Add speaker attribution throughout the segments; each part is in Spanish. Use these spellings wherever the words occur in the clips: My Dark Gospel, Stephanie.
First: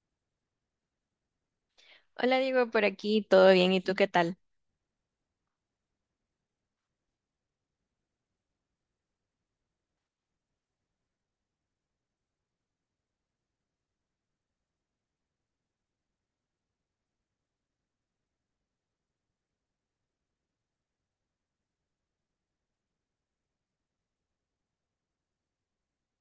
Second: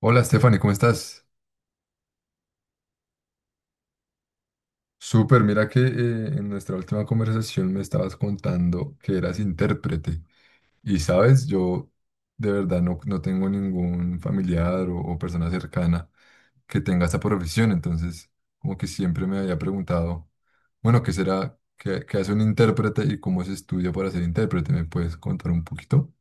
Speaker 1: Hola Stephanie, ¿cómo estás?
Speaker 2: Hola, digo por aquí, ¿todo bien? ¿Y tú qué tal?
Speaker 1: Súper, mira que en nuestra última conversación me estabas contando que eras intérprete y sabes, yo de verdad no tengo ningún familiar o persona cercana que tenga esta profesión, entonces como que siempre me había preguntado, bueno, ¿qué será, qué hace un intérprete y cómo se estudia para ser intérprete? ¿Me puedes contar un poquito?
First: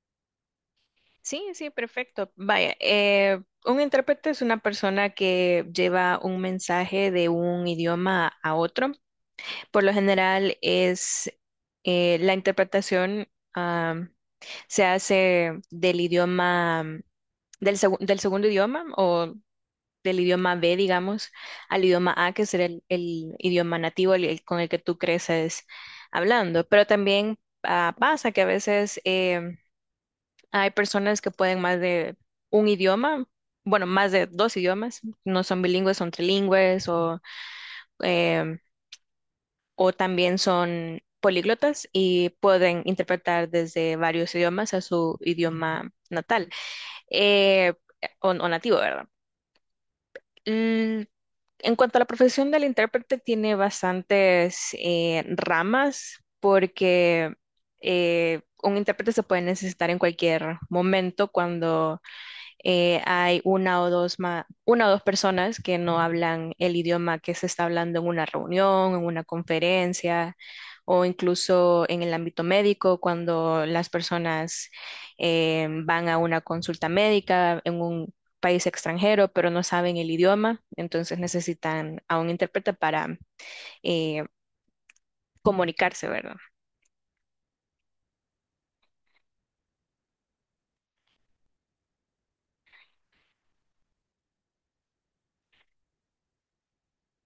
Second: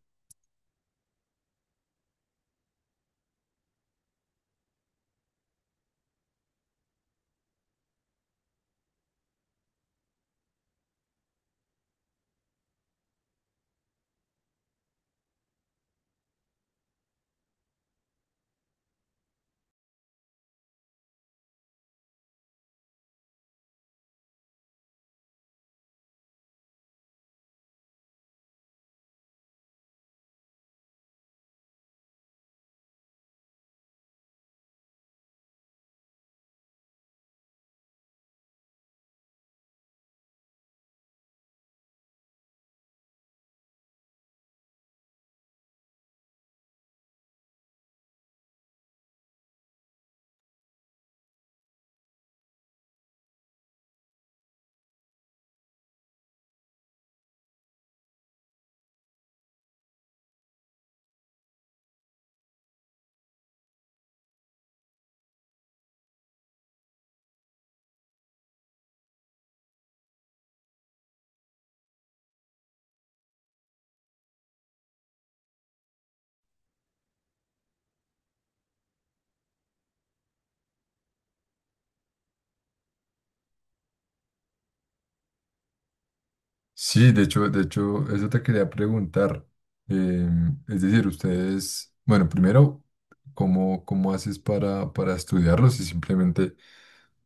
Speaker 2: Sí, sí, perfecto. Vaya, un intérprete es una persona que lleva un mensaje de un idioma a otro. Por lo general es la interpretación am, se hace del idioma, del segundo idioma o del idioma B, digamos, al idioma A, que será el idioma nativo el con el que tú creces hablando. Pero también pasa que a veces, hay personas que pueden más de un idioma, bueno, más de dos idiomas, no son bilingües, son trilingües em, o también son políglotas y pueden interpretar desde varios idiomas a su idioma natal, eh, o nativo, ¿verdad? Mm, en cuanto a la profesión del intérprete, tiene bastantes ramas porque un intérprete se puede necesitar en cualquier momento cuando hay una o dos personas que no hablan el idioma que se está hablando en una reunión, en una conferencia o incluso en el ámbito médico, cuando las personas van a una consulta médica en un país extranjero, pero no saben el idioma, entonces necesitan a un intérprete para eh, comunicarse, ¿verdad?
Speaker 1: Sí, de hecho, eso te quería preguntar. Es decir, ustedes, bueno, primero, ¿cómo, cómo haces para estudiarlos? Y simplemente,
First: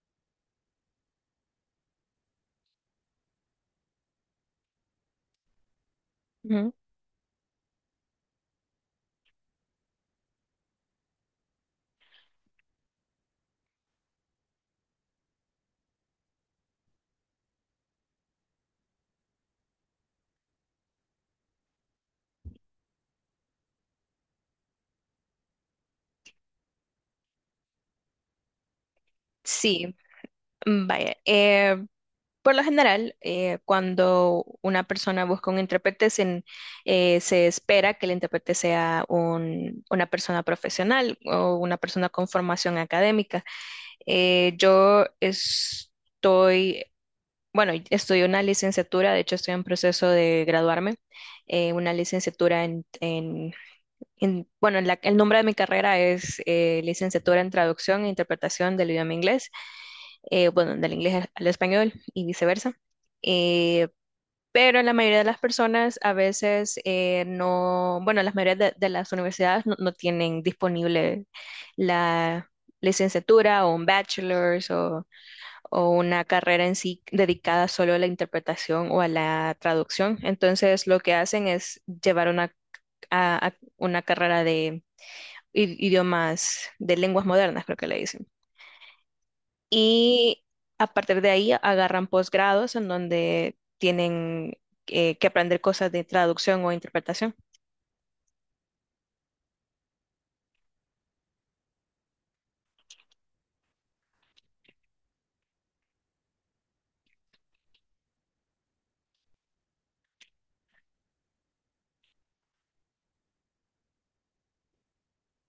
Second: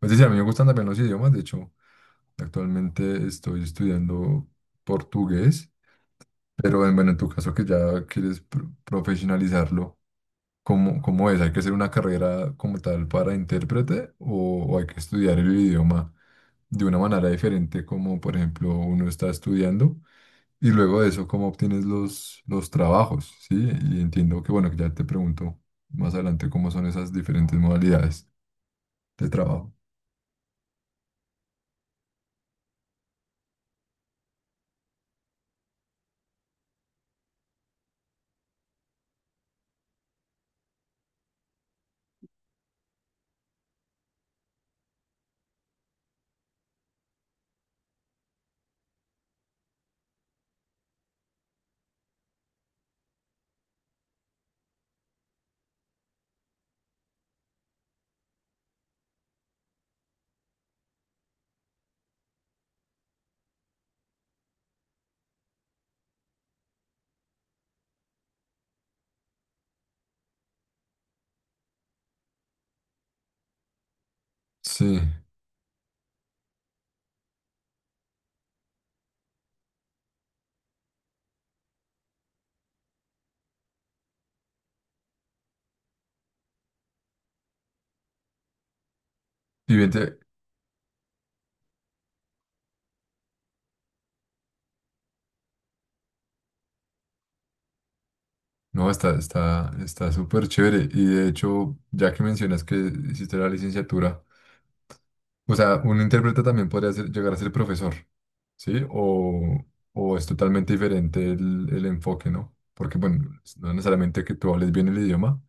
Speaker 1: es decir, a mí me gustan también los idiomas, de hecho, actualmente estoy estudiando portugués,
Speaker 2: Ujú.
Speaker 1: pero bueno, en tu caso que ya quieres profesionalizarlo, ¿cómo, cómo es? ¿Hay que hacer una carrera como tal para intérprete o hay que estudiar el idioma de una manera diferente como, por ejemplo, uno está estudiando? Y luego de eso, ¿cómo obtienes los trabajos? Sí, y entiendo que, bueno, que ya te pregunto más adelante cómo son esas diferentes modalidades de trabajo.
Speaker 2: Sí, vaya. Por lo general, cuando una persona busca un intérprete, se espera que el intérprete sea una persona profesional o una persona con formación académica. Eh, yo estoy, bueno, estudio una licenciatura, de hecho estoy en proceso de graduarme, una licenciatura en, bueno, el nombre de mi carrera es licenciatura en traducción e interpretación del idioma inglés, bueno, del inglés al español y viceversa. Eh, pero la mayoría de las personas a veces no, bueno, las mayoría de las universidades no tienen disponible la licenciatura o un bachelor's
Speaker 1: Sí,
Speaker 2: o una carrera en sí dedicada solo a la interpretación o a la traducción. Entonces, lo que hacen es llevar una carrera de idiomas, de lenguas modernas, creo que le dicen.
Speaker 1: y vente,
Speaker 2: Y a partir de ahí agarran posgrados en donde tienen que aprender cosas de traducción o interpretación.
Speaker 1: no, está, está, está súper chévere. Y de hecho, ya que mencionas que hiciste la licenciatura, o sea, un intérprete también podría llegar a ser profesor, ¿sí? O es totalmente diferente el enfoque, ¿no? Porque, bueno, no necesariamente que tú hables bien el idioma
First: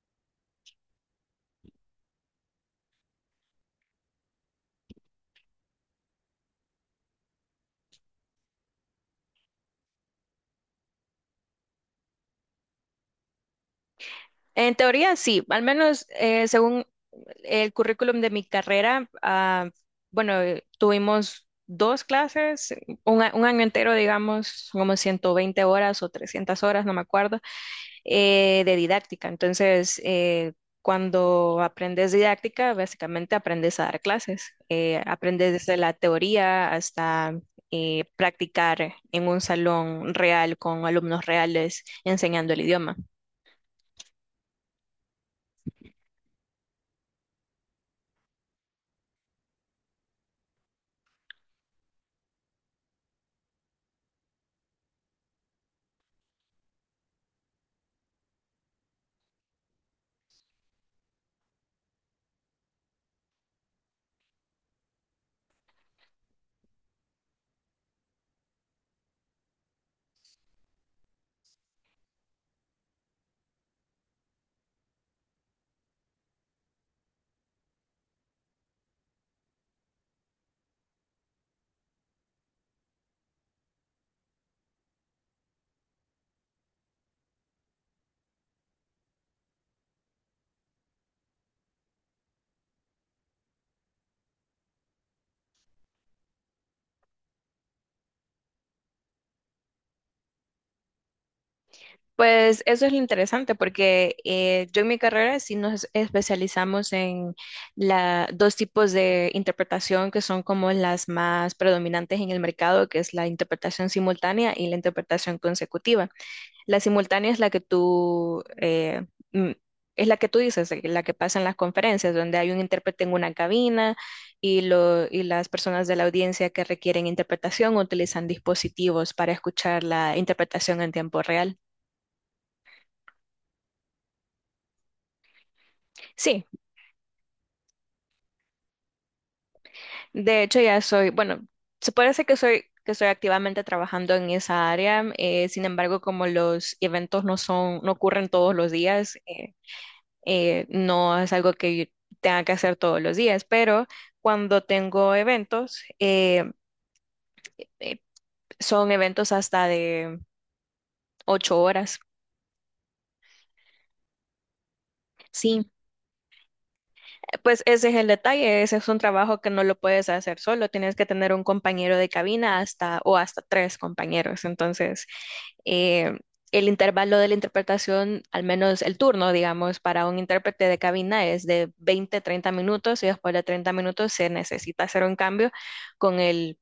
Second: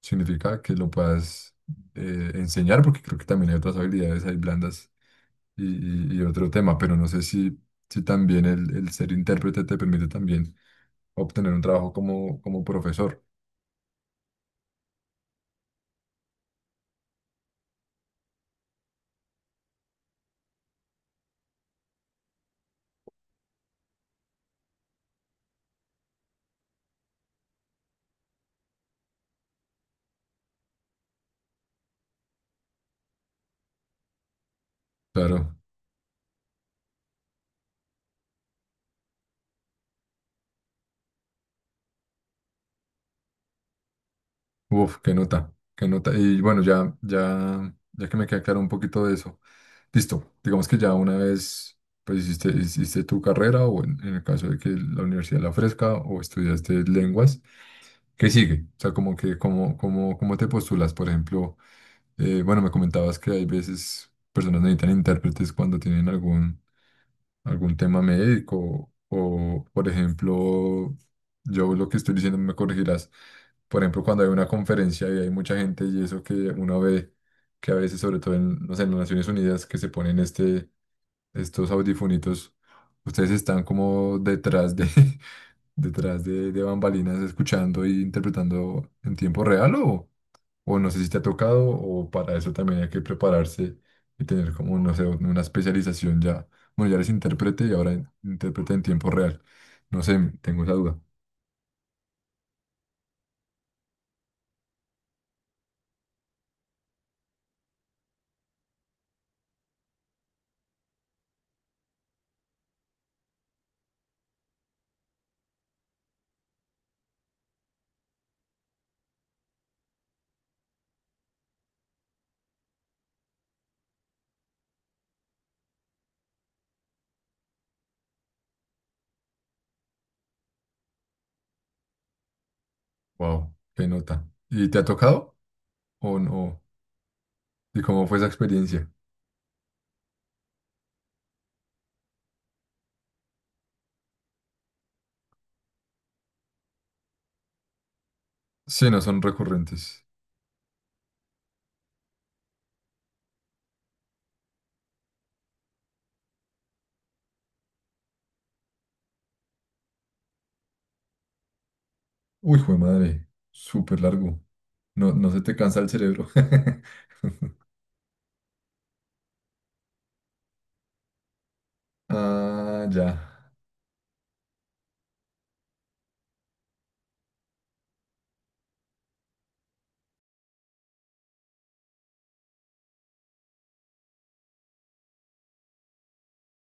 Speaker 1: significa que lo puedas enseñar, porque creo que también hay otras habilidades, hay blandas y, y otro tema, pero no sé si, si también el ser intérprete te permite también obtener un trabajo como, como profesor.
Speaker 2: En teoría, sí, al menos según el currículum de mi carrera, bueno, tuvimos dos clases, un año entero, digamos, como 120 horas o 300 horas, no me acuerdo, de didáctica. Entonces, cuando aprendes didáctica, básicamente aprendes a dar clases. Aprendes
Speaker 1: Claro,
Speaker 2: desde la teoría hasta practicar en un salón real con alumnos reales enseñando el idioma.
Speaker 1: uf, qué nota, qué nota. Y bueno, ya, ya, ya que me queda claro un poquito de eso, listo, digamos que ya una vez... Pues hiciste, hiciste tu carrera o en el caso de que la universidad la ofrezca o estudiaste lenguas, ¿qué sigue? O sea, como que, como, como, ¿cómo te postulas? Por ejemplo, bueno, me comentabas que hay veces personas necesitan intérpretes cuando tienen algún, algún tema médico o, por ejemplo, yo lo que estoy diciendo me corregirás. Por ejemplo, cuando hay una conferencia y hay mucha gente y eso que uno ve que a veces, sobre todo en, no sé, en las Naciones Unidas, que se ponen este, estos audifunitos, ustedes están como detrás de, detrás de bambalinas escuchando e interpretando en tiempo real o no sé si te ha tocado, o para eso también hay que prepararse y tener como, no sé, una especialización ya. Bueno, ya eres intérprete y ahora intérprete en tiempo real. No sé, tengo esa duda.
Speaker 2: Pues eso es lo interesante porque yo en mi carrera sí nos especializamos en dos tipos de interpretación que son como las más predominantes en el mercado, que es la interpretación simultánea y la interpretación consecutiva. La simultánea es la mm, que tú dices, la que pasa en las conferencias, donde hay un intérprete en una cabina y las personas de la audiencia que requieren interpretación utilizan dispositivos para escuchar la interpretación en tiempo real.
Speaker 1: Wow, qué nota. ¿Y te ha tocado o
Speaker 2: Sí,
Speaker 1: no? ¿Y cómo fue esa experiencia?
Speaker 2: de hecho bueno, se puede decir que estoy activamente trabajando en esa área, sin embargo, como los eventos no ocurren todos los
Speaker 1: Sí, no
Speaker 2: días,
Speaker 1: son recurrentes.
Speaker 2: no es algo que yo tenga que hacer todos los días, pero cuando tengo eventos, eh, son eventos hasta de 8 horas.
Speaker 1: Uy, jue madre, súper largo. No, no se te
Speaker 2: Sí,
Speaker 1: cansa el cerebro.
Speaker 2: pues ese es el detalle, ese es un trabajo que no lo puedes hacer solo, tienes que tener un compañero de cabina
Speaker 1: Ah,
Speaker 2: hasta
Speaker 1: ya.
Speaker 2: o hasta tres compañeros. Entonces, eh, el intervalo de la interpretación, al menos el turno, digamos, para un intérprete de cabina es de 20, 30 minutos y después de 30 minutos se necesita hacer un cambio con el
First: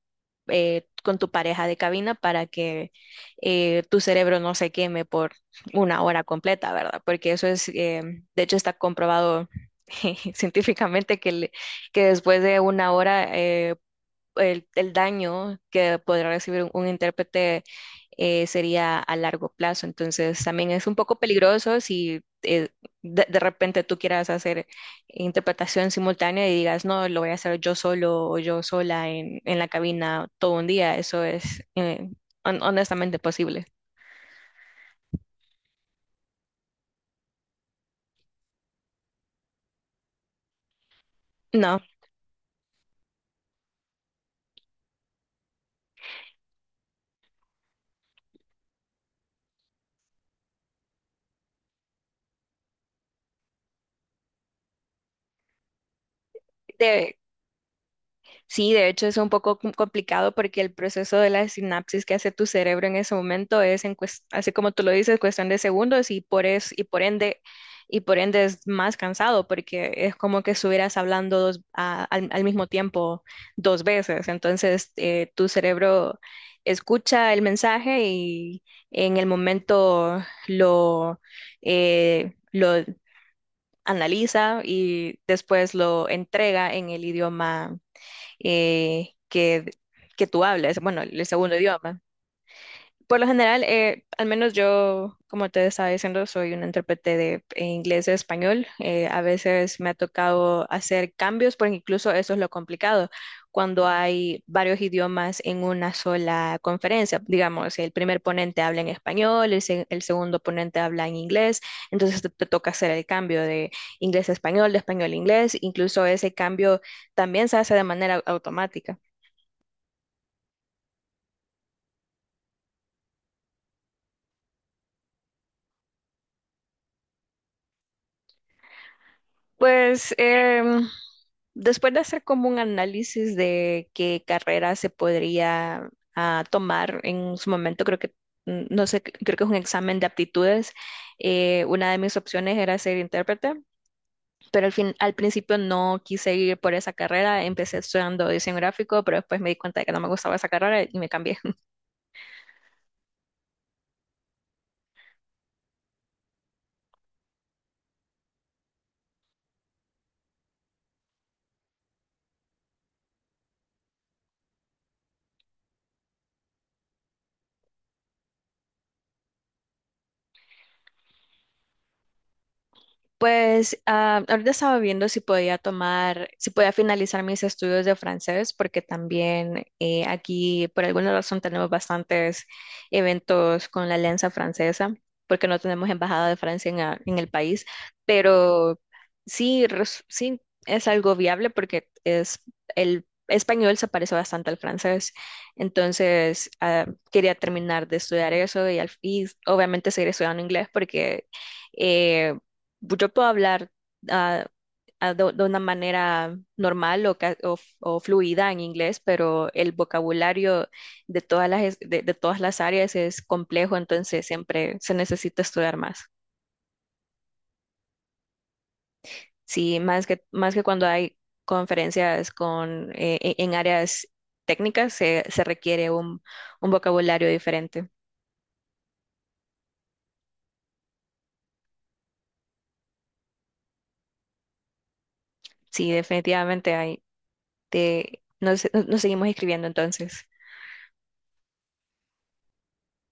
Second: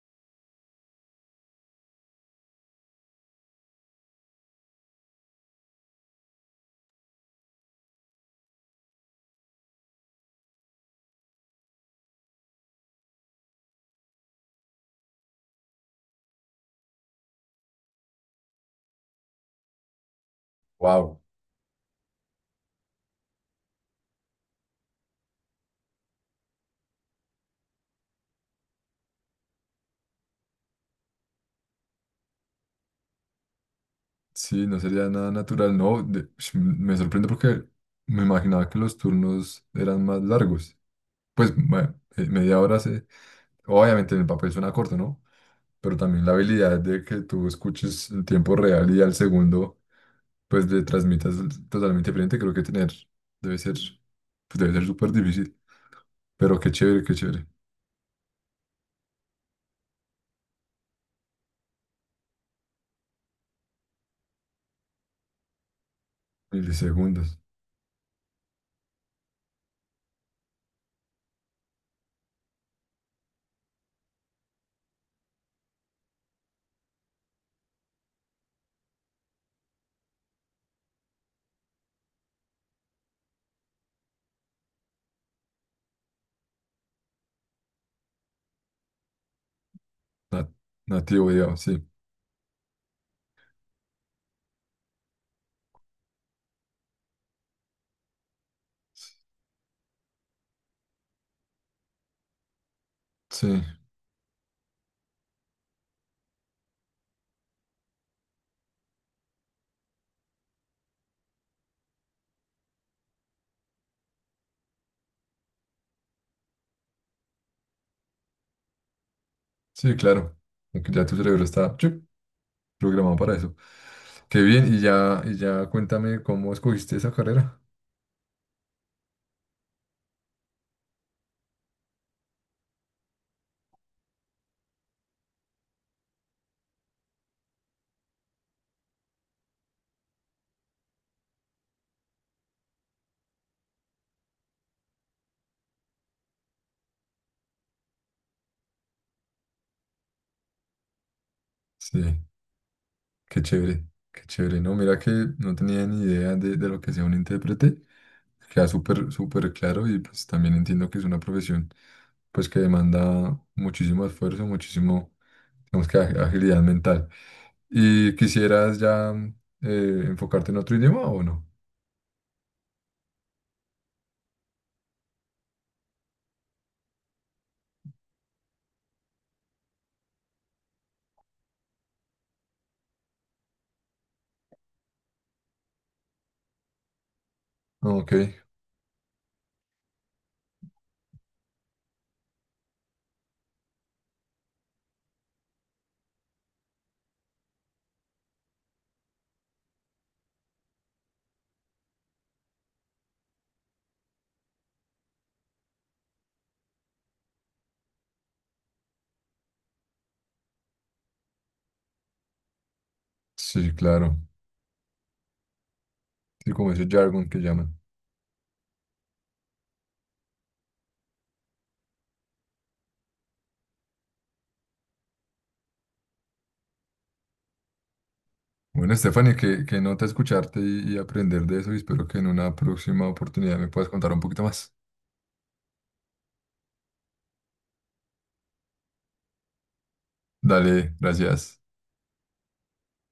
Speaker 2: con tu pareja de cabina para que tu cerebro no se queme por 1 hora completa, ¿verdad? Porque eso es, de hecho, está comprobado científicamente que después de 1 hora, el daño que podrá recibir un intérprete sería a largo plazo. Entonces también es un poco
Speaker 1: Wow.
Speaker 2: peligroso si de repente tú quieras hacer interpretación simultánea y digas, no, lo voy a hacer yo solo o yo sola en la cabina todo un día. Eso es, honestamente posible.
Speaker 1: Sí, no sería nada natural, no. Me sorprende porque me imaginaba que los turnos eran más largos. Pues,
Speaker 2: No.
Speaker 1: bueno, media hora se... Obviamente en el papel suena corto, ¿no? Pero también la habilidad de que tú escuches en tiempo real y al segundo, pues le transmitas totalmente diferente, creo que tener debe ser, pues debe ser súper difícil. Pero qué chévere, qué
Speaker 2: de-
Speaker 1: chévere.
Speaker 2: Sí, de hecho es un poco complicado porque el proceso de la sinapsis que hace tu cerebro en ese momento es así como tú lo dices, cuestión de segundos y por es-
Speaker 1: Milisegundos.
Speaker 2: y por ende es más cansado porque es como que estuvieras hablando al mismo tiempo dos veces. Entonces, tu cerebro escucha el mensaje y en el momento lo lo analiza y después lo entrega en el idioma, eh, que, que tú
Speaker 1: nat-
Speaker 2: hablas, bueno, el
Speaker 1: Nativo,
Speaker 2: segundo
Speaker 1: digamos, sí.
Speaker 2: idioma. Por lo general, al menos yo, como te estaba diciendo, soy un intérprete de inglés y español. A veces me ha tocado hacer cambios, porque incluso eso es lo complicado,
Speaker 1: Sí,
Speaker 2: cuando hay varios idiomas en una sola conferencia. Digamos, el primer ponente habla en español, el segundo ponente habla en inglés, entonces te toca hacer el cambio de inglés a español, de español a inglés. Incluso ese cambio también se hace de manera automática.
Speaker 1: sí, claro. Aunque ya tu cerebro está... chup, programado para eso. Qué bien, y ya cuéntame cómo escogiste esa carrera.
Speaker 2: Pues después de hacer como un análisis de qué carrera se podría tomar en su momento, no sé, creo que es un examen de aptitudes, una de mis opciones era ser intérprete, pero al principio no quise ir por esa carrera, empecé estudiando diseño gráfico, pero después me di cuenta de que no me gustaba esa carrera y me cambié.
Speaker 1: Sí, qué chévere, qué chévere. No, mira que no tenía ni idea de lo que sea un intérprete. Queda súper, súper claro y pues también entiendo que es una profesión pues que demanda muchísimo esfuerzo, muchísimo, digamos que agilidad mental. ¿Y quisieras ya enfocarte en otro idioma o no?
Speaker 2: Pues ahorita estaba viendo si podía finalizar mis estudios de francés, porque también aquí por alguna razón tenemos bastantes eventos con la Alianza Francesa, porque no tenemos embajada de Francia en el país,
Speaker 1: Ok,
Speaker 2: pero sí es algo viable porque es el español se parece bastante al francés, entonces quería terminar de estudiar eso y obviamente seguir estudiando inglés porque... eh, yo puedo hablar, ah, de una manera normal o, ca- o f- o fluida en inglés, pero el vocabulario de todas las áreas es
Speaker 1: sí,
Speaker 2: complejo,
Speaker 1: claro.
Speaker 2: entonces siempre se necesita estudiar más.
Speaker 1: Sí, como ese jargon que llaman.
Speaker 2: Sí, más que cuando hay conferencias en áreas técnicas, se requiere un vocabulario diferente.
Speaker 1: Bueno, Stephanie, qué, qué nota escucharte y aprender de eso y espero que en una próxima oportunidad me puedas contar un poquito más.
Speaker 2: Sí, definitivamente hay. Nos seguimos escribiendo entonces.
Speaker 1: Dale, gracias.